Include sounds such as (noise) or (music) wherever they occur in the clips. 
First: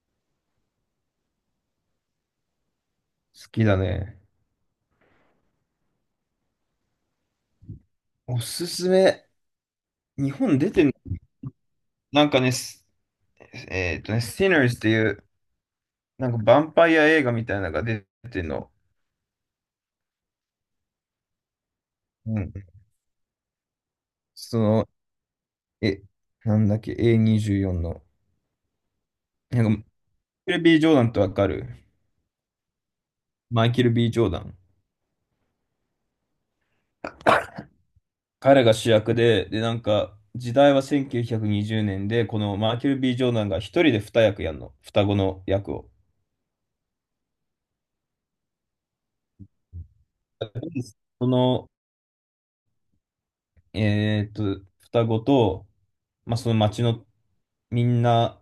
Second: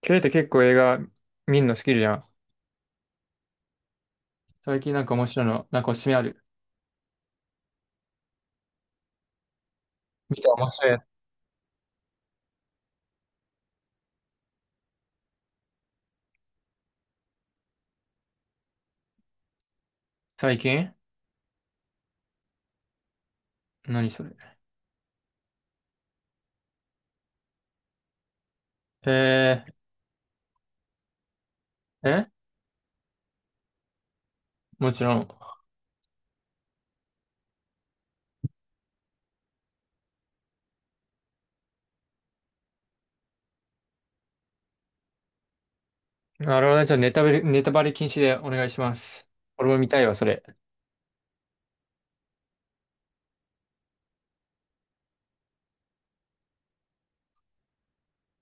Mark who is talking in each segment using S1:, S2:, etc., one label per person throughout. S1: ケイって結構映画見るの好きじゃん。
S2: 好きだね。
S1: 最近なんか面白いの、なんかおすすめある？
S2: おすすめ。日
S1: 見た
S2: 本
S1: 面
S2: 出てん
S1: 白い
S2: の
S1: やつ。
S2: なんかね、すSinners っていう、なんかヴァンパイア映画みたいなのが出てんの。
S1: 最近
S2: うん。
S1: 何それ。
S2: その、え、なんだっけ、A24 の。な
S1: え
S2: んか、マイケル・ B・ ジョーダンってわかる？
S1: ー、え
S2: マイケル・ B・ ジョーダン。
S1: もちろん。
S2: 彼が主役で、で、なんか、時代は1920年で、このマイケル・ B・ ジョーダンが一人で二役やんの。双子の役を。
S1: なるほどね。じゃあネタバレ、ネタバレ禁止でお願いします。俺も見たいわ、それ。
S2: その、双子と、まあ、その町のみんな、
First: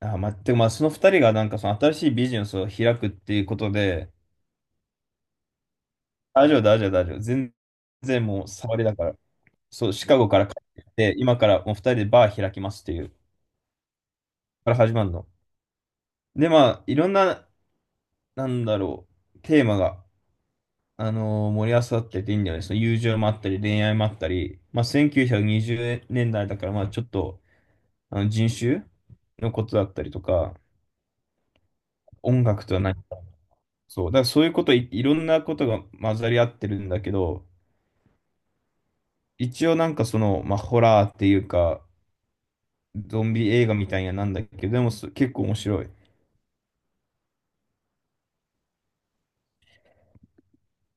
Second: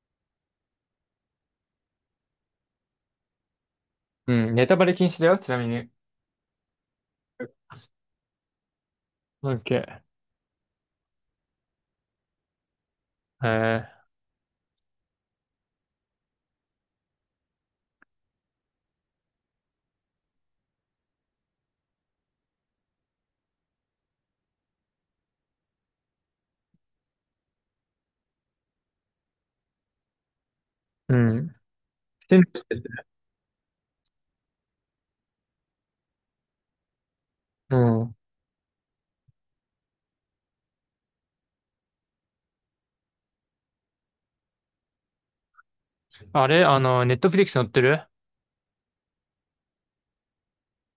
S2: あ、まあ、てかまあ、その二人がなんかその新しいビジネスを開くっていうことで、
S1: うん、ネタバレ禁止だよ、ちなみに。
S2: 大丈夫、大丈夫、大丈夫。全然もう触りだから。
S1: オッケ
S2: そう、
S1: ー。
S2: シカゴから帰ってきて、今からもう二人でバー開きますっていう、
S1: え
S2: から始まるの。で、まあ、いろんな、なんだろテーマが、盛り合わさってていいんだよね。その友情もあったり、恋愛もあったり、まあ、1920年代だから、まあ、ちょっと、あの人種のことだったりとか、
S1: うん。して
S2: 音
S1: るし
S2: 楽
S1: て
S2: とは何？
S1: る。
S2: そう、だからいろんなことが混ざり合ってるんだけど、
S1: うん。
S2: 一応なんかその、まあ、ホラーっていうか、ゾンビ映画みたいななんだけど、でも結構面白い。
S1: あれあの、ネットフリックス載ってる？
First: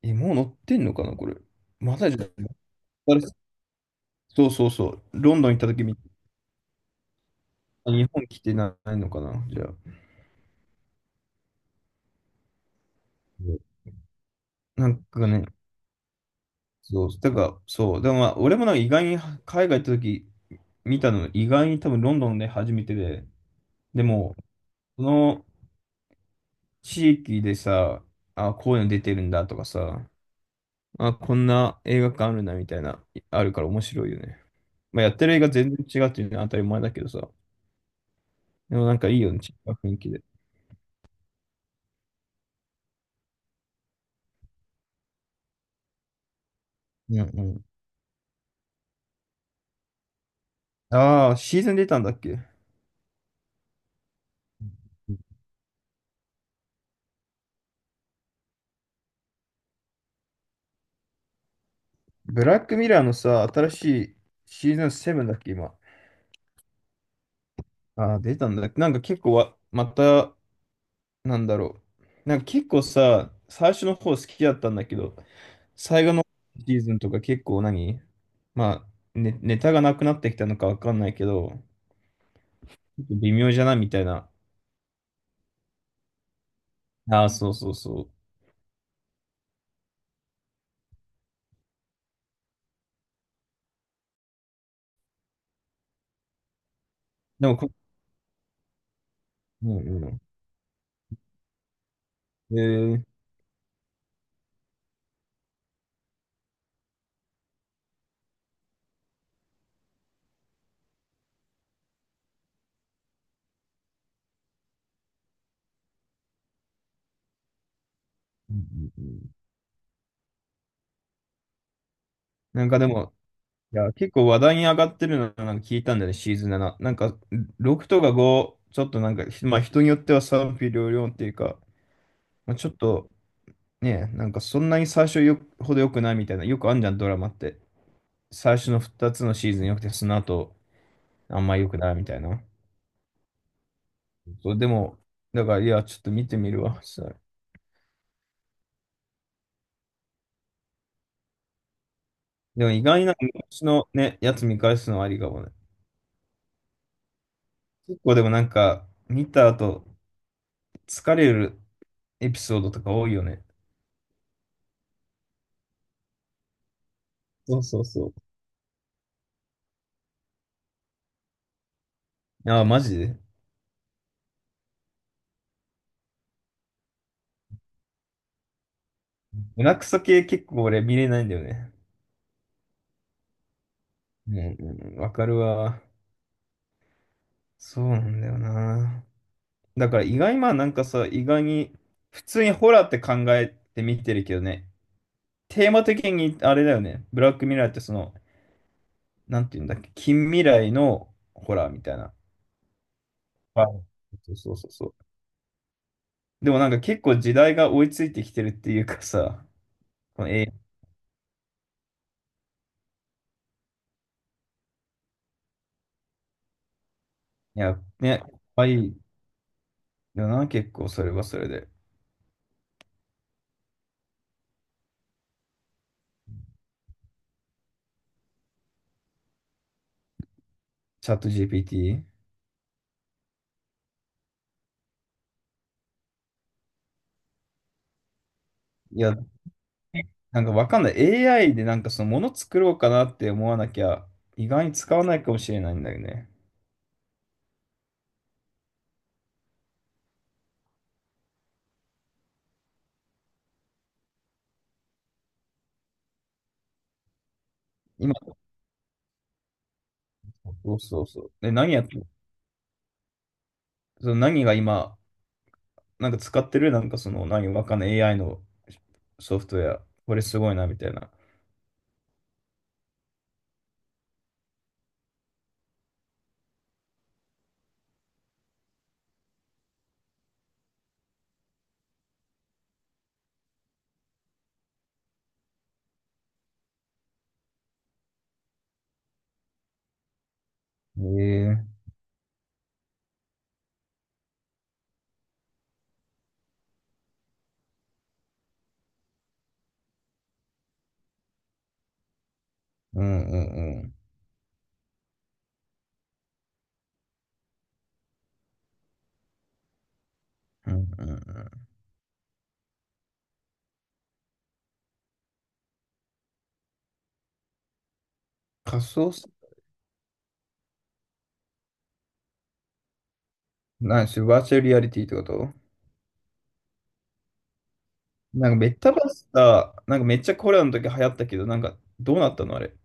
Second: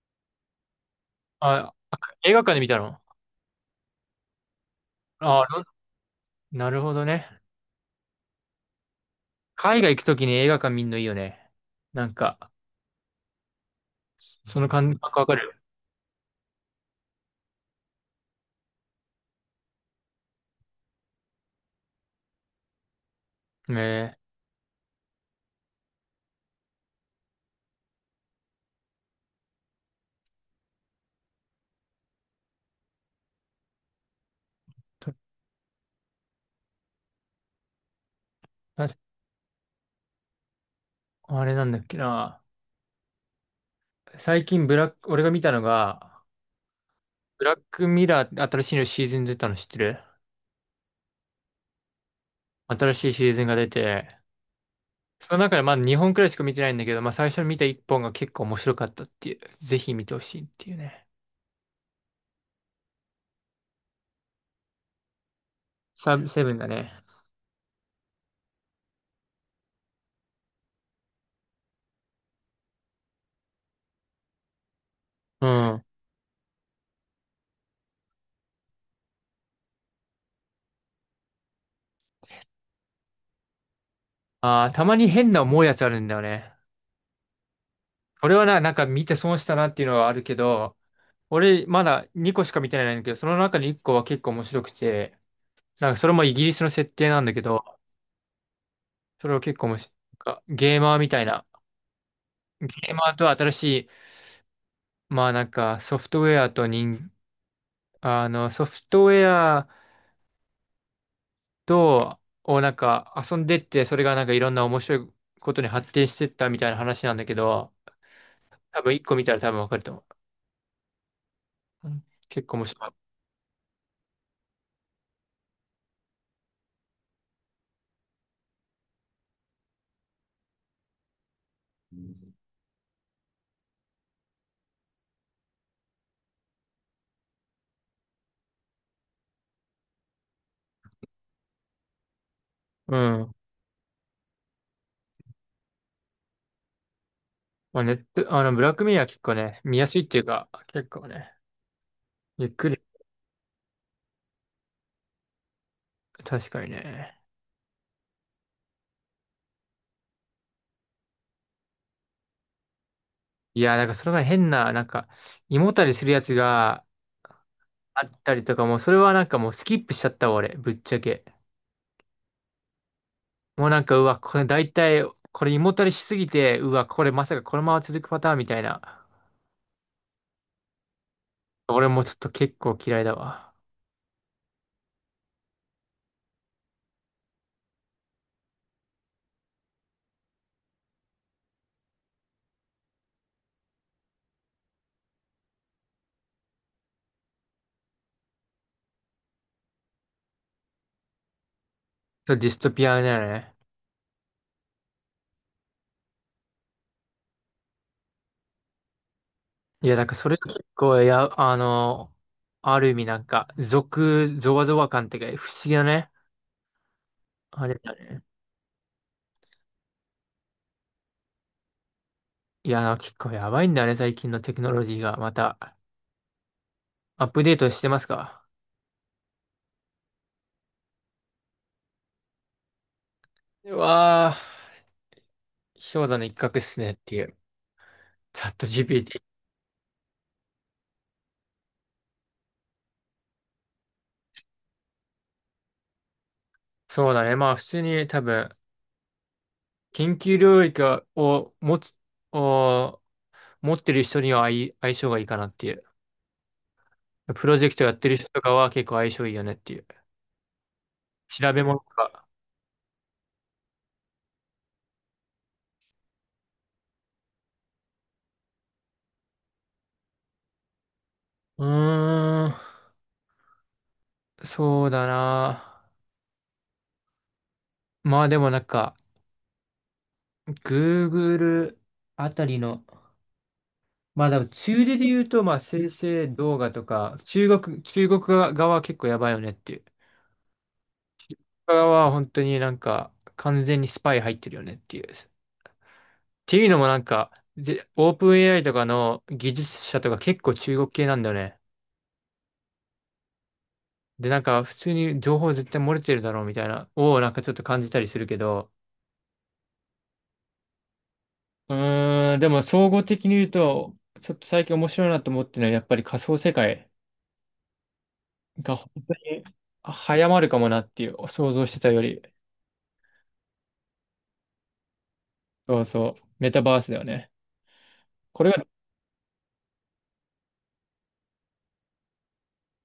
S2: え、もう乗ってんのかな、これ。
S1: あ、
S2: まだじゃ
S1: 映画館
S2: あ、
S1: で見たの？
S2: そうそうそう。ロ
S1: あ
S2: ン
S1: あ、
S2: ドン行った時み、
S1: なるほどね。
S2: 日本来てないのかな、じゃあ。
S1: 海外行くときに映画館見んのいいよね。なんか、
S2: うん、
S1: その
S2: な
S1: 感
S2: ん
S1: 覚わ
S2: か
S1: かる
S2: ね、
S1: よ。
S2: そう、だから、そう、でもまあ、俺もなんか意外に海外行った時見たの、意外に多分ロンドンで初めてで、
S1: ね
S2: で
S1: え。
S2: も、その、地域でさ、あ、こういうの出てるんだとかさ、あ、こんな映画館あるなみたいな、あるから面白いよね。まあ、やってる映画全然違うっていうのは当たり前だけどさ、でも
S1: あ
S2: なんかいいよね、違う雰囲気で。
S1: あれなんだっけな。最近ブラック、俺が見たのが、
S2: うんう
S1: ブラッ
S2: ん、
S1: クミラー、新しいのシーズン出たの知ってる？
S2: ああ、シーズン出たんだっけ？
S1: 新しいシーズンが出て、その中でまだ2本くらいしか見てないんだけど、まあ最初に見た1本が結構面白かったっていう、ぜひ見てほしいっていうね。
S2: ブラックミラーのさ、新しいシーズン7だっけ、今。
S1: サブセブンだね。
S2: ああ、出たんだっけ。なんか結構わ、また、なんだろなんか結構さ、最初の方好きだったんだけど、
S1: うん。
S2: 最後のシーズンとか結構何、まあ、ネタがなくなってきたのかわかんないけど、ちょっと微妙じゃないみたいな。
S1: ああ、たまに変な思うやつあるんだよね。
S2: ああ、そうそうそう。
S1: 俺はな、なんか見て損したなっていうのはあるけど、俺まだ2個しか見てないんだけど、その中に1個は結構面白くて、なんかそれもイギリスの設定なんだけ
S2: でも
S1: ど、
S2: こ、
S1: それを結構
S2: う
S1: 面
S2: ん
S1: 白い。
S2: うん。
S1: なんかゲーマーみたいな。
S2: え
S1: ゲー
S2: ー、
S1: マーと新しい、まあなんかソフトウェアと人、あの、ソフトウェアと、をなんか遊んでって、それがなんかいろんな面白いことに発展してったみたいな話なんだけど、
S2: う
S1: 多
S2: ん
S1: 分
S2: う
S1: 一
S2: んう
S1: 個
S2: ん。
S1: 見たら多分わかると思う。うん、結構面
S2: なんか
S1: 白
S2: で
S1: い。
S2: も、いや、結構話題に上がってるのなんか聞いたんだよね、シーズン7。なんか、6とか5、ちょっとなんか、まあ人によっては賛否両論っていうか、まあ、ちょっとね、なんかそんなに最初よほど良くないみたいな、よくあんじゃん、ドラマって。最初の2つのシーズン良くて、その後、あんま良くないみたいな。
S1: うん。
S2: そう、でも、だから、いや、ちょっと見てみるわ、それ。
S1: まあ、ネット、あの、ブラックミラー結構ね、見やすいっていうか、結構ね、ゆっ
S2: で
S1: く
S2: も
S1: り、
S2: 意外な昔のね、やつ見返すのはありかもね。
S1: 確かにね。
S2: 結構でもなんか、見た後、疲れるエピソードとか多いよね。
S1: いや、なんかそれが変な、なんか、胃もたれするやつが、
S2: そうそう
S1: あっ
S2: そ
S1: たりとかも、それはなんかもうスキップしちゃったわ、俺、ぶっちゃけ。
S2: う。ああ、マジで。
S1: もうなんか、うわ、これ大体、これ胃もたれしすぎて、うわ、これまさかこのまま続くパターンみたいな。
S2: 胸クソ系結構俺見れないんだよね。
S1: 俺もちょっと結構嫌いだわ。
S2: うんうんうん、わかるわ。そうなんだよな。だから意外、まあなんかさ、意外に、普通にホラーって考えて見てるけどね。テーマ的にあれだよね。ブラックミラーってその、なんていうんだっけ、近未来のホラーみたいな。
S1: ちょっとディストピアだよね。
S2: はい、そうそうそうそう。でもなんか結構時代が追いついてきてるっていうかさ、
S1: いや、なん
S2: (laughs)
S1: か
S2: この
S1: それ
S2: い
S1: が結構、いや、あの、ある意味なんか、俗、ゾワゾワ感っていうか、不思議だね。あれ
S2: や、
S1: だ
S2: ね、
S1: ね。
S2: 可愛いよな、結構それはそれで。
S1: いや、なんか結構やばいんだね、最近のテクノロジーが。また、アップデートしてますか？
S2: チャット GPT？
S1: うわー、氷山の一角っすねっていう。チャット
S2: いや、
S1: GPT。
S2: なんかわかんない。AI でなんかそのもの作ろうかなって思わなきゃ、意外に使わないかもしれないんだよね。
S1: そうだね。まあ普通に多分、研究領域を持つ、を持ってる人には相、相性がいいかなっていう。プロジェクトやってる
S2: 今、
S1: 人とかは結構相性いいよねっていう。
S2: そうそうそう。で、
S1: 調べ
S2: 何
S1: 物
S2: や
S1: と
S2: って、
S1: か。
S2: その何が今、なんか使ってるなんかその、何わかんない AI のソフトウェア。これすごいな、みたいな。
S1: うーん、そうだな。まあでもなんか、Google あたりの、まあでも中でで言うと、まあ生成動画とか、中国、中国側は結構やばいよねっていう。中
S2: え
S1: 国
S2: え、
S1: 側は本当になんか、完全にスパイ入ってるよねっていう。ていうのもなんか、で、オープン AI とかの技術者とか結構中国系なんだよね。
S2: うんうんうん。
S1: で、なんか普通に情報絶対漏れてるだろうみたいな、をなんかちょっと感じたりするけど、
S2: うんうんうん。
S1: でも総合的に言うと、ちょっと最近面白いなと思ってるのは、やっぱり仮想世界が
S2: 仮
S1: 本
S2: 想、
S1: 当に早まるかもなっていう、想像してたより、
S2: なんし、バーチャルリアリティってこと？
S1: そうそう、メタバースだよね。こ
S2: な
S1: れ
S2: んか
S1: が
S2: メタバースだ、なんかめっちゃコロナの時流行ったけど、なんかどうなったのあれ。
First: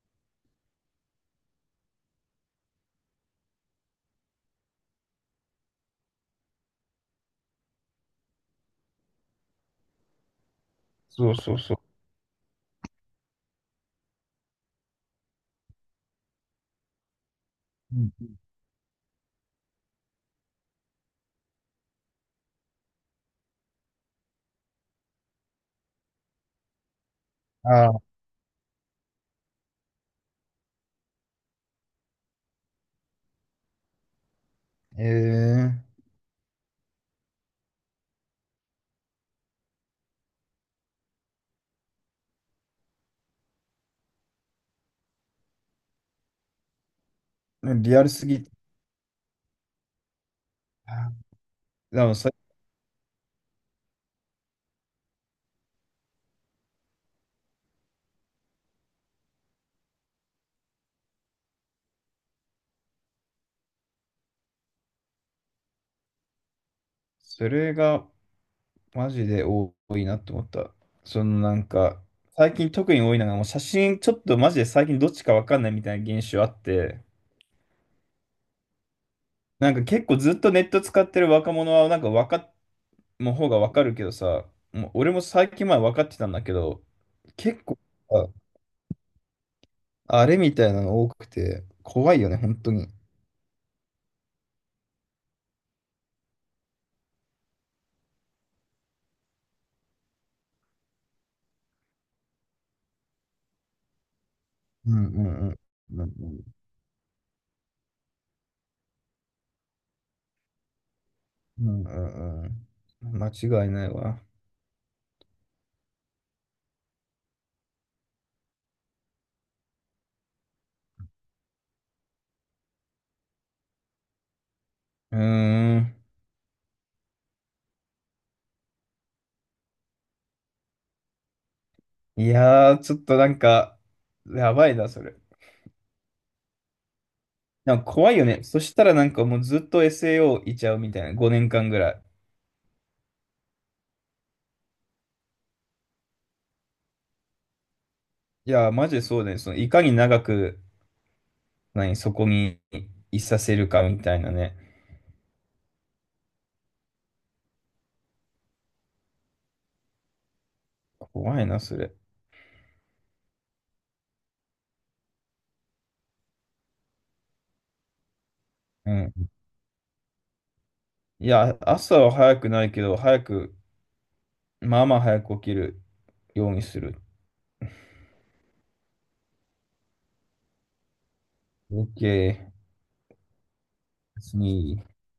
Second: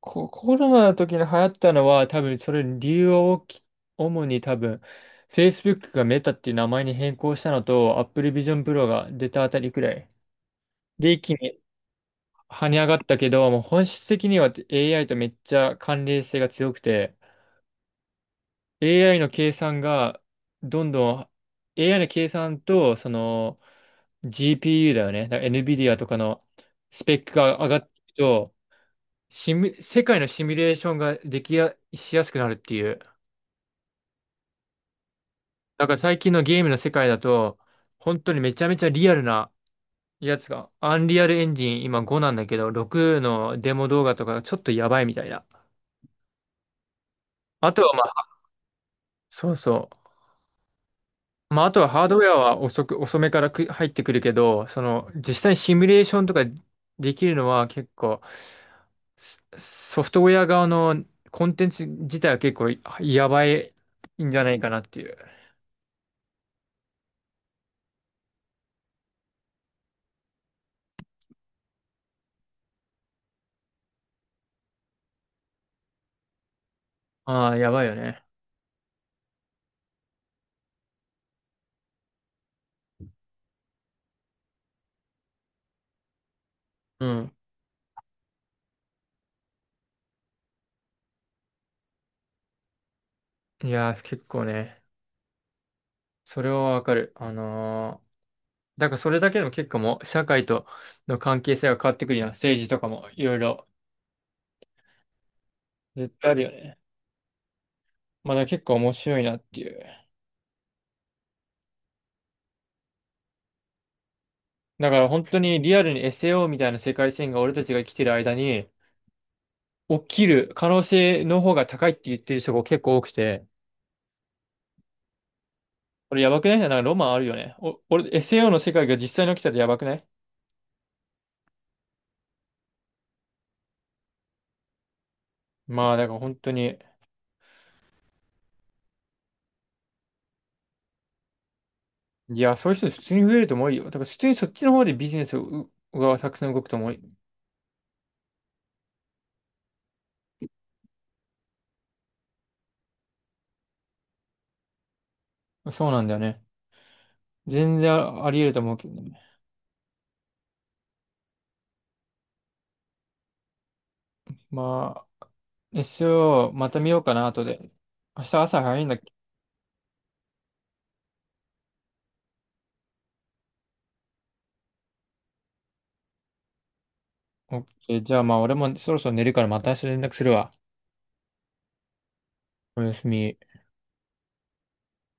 S1: コロナの時に流行ったのは多分それ理由は大き、主に多分 Facebook がメタっていう名前に変更したのと Apple Vision Pro が出たあたりくらい。で、一
S2: そ
S1: 気
S2: うそう
S1: に
S2: そう。
S1: 跳ね上がったけど、もう本質的には AI とめっちゃ関連性が強くて、
S2: うん、
S1: AI の計算がどんどん、 AI の計算とその GPU だよね。だから NVIDIA とかのスペックが上がって
S2: ああ、
S1: いくと、シミュ世界のシミュレーションができや、しやすくなるっていう。
S2: え
S1: だから最近のゲームの世界だと、本当にめちゃめちゃリアルなやつが、アンリアルエンジン今5なんだけど、6のデモ動画とかがちょっとやばいみたいな。
S2: え、
S1: あとは
S2: リ
S1: ま
S2: アルす
S1: あ、
S2: ぎ。
S1: そうそ
S2: あ、
S1: う。まああとは
S2: で
S1: ハー
S2: も
S1: ドウェ
S2: さ、
S1: アは遅く、遅めからく入ってくるけど、その実際にシミュレーションとかできるのは結構、ソフトウェア側のコンテンツ自体は結構やばいんじゃないかなっていう。
S2: それがマジで多いなって思った。そのなんか、最近特に多いのが、もう写真ちょっとマジで最近どっちかわかんないみたいな現象あって、
S1: ああ、やばいよね。
S2: なんか結構ずっとネット使ってる若者はなんか分かっの方がわかるけどさ、もう俺も最近前分かってたんだけど、
S1: うん。
S2: 結構さ、あれみたいなの多くて、怖いよね、本当に。
S1: いやー、結構ね、それはわかる。あのー、だからそれだけでも結構もう社会との関係性が変わってくるやん。政治とかもいろいろ
S2: うんうんうん。う
S1: 絶対あるよ
S2: ん
S1: ね。まあだから結構面白いなっていう。
S2: うんうん。間違いないわ。
S1: だから本当にリアルに SAO みたいな世界線が俺たちが生きてる間に起きる可能性の方が高いって言ってる人が結構多くて、
S2: うーん。
S1: これやばくない？なんかロマンあるよね。お、俺、 SAO の世界が実際に起きたらやばくない？
S2: いやー、ちょっとなんか、やばいな、それ。
S1: まあだから本当に、
S2: なんか怖いよね。そしたらなんかもうずっと SAO いちゃうみたいな、5年間ぐらい。
S1: いや、そういう人普通に増えると思うよ。だから普通にそっちの方でビジネスがたくさん動くと思う。
S2: いやー、マジでそうだね。そのいかに長く、何、そこにいさせるかみたいなね。
S1: そうなんだよね。全然あり得ると思うけどね。
S2: 怖いな、それ。
S1: まあ、SO また見ようかな、後で。明日朝早いん
S2: う
S1: だっけ？
S2: ん、いや、朝は早くないけど、早く、まあまあ早く起きるようにする。
S1: OK。じゃあまあ、俺もそろそろ寝るからまた明日連絡するわ。
S2: OK。
S1: おやすみ。
S2: 別に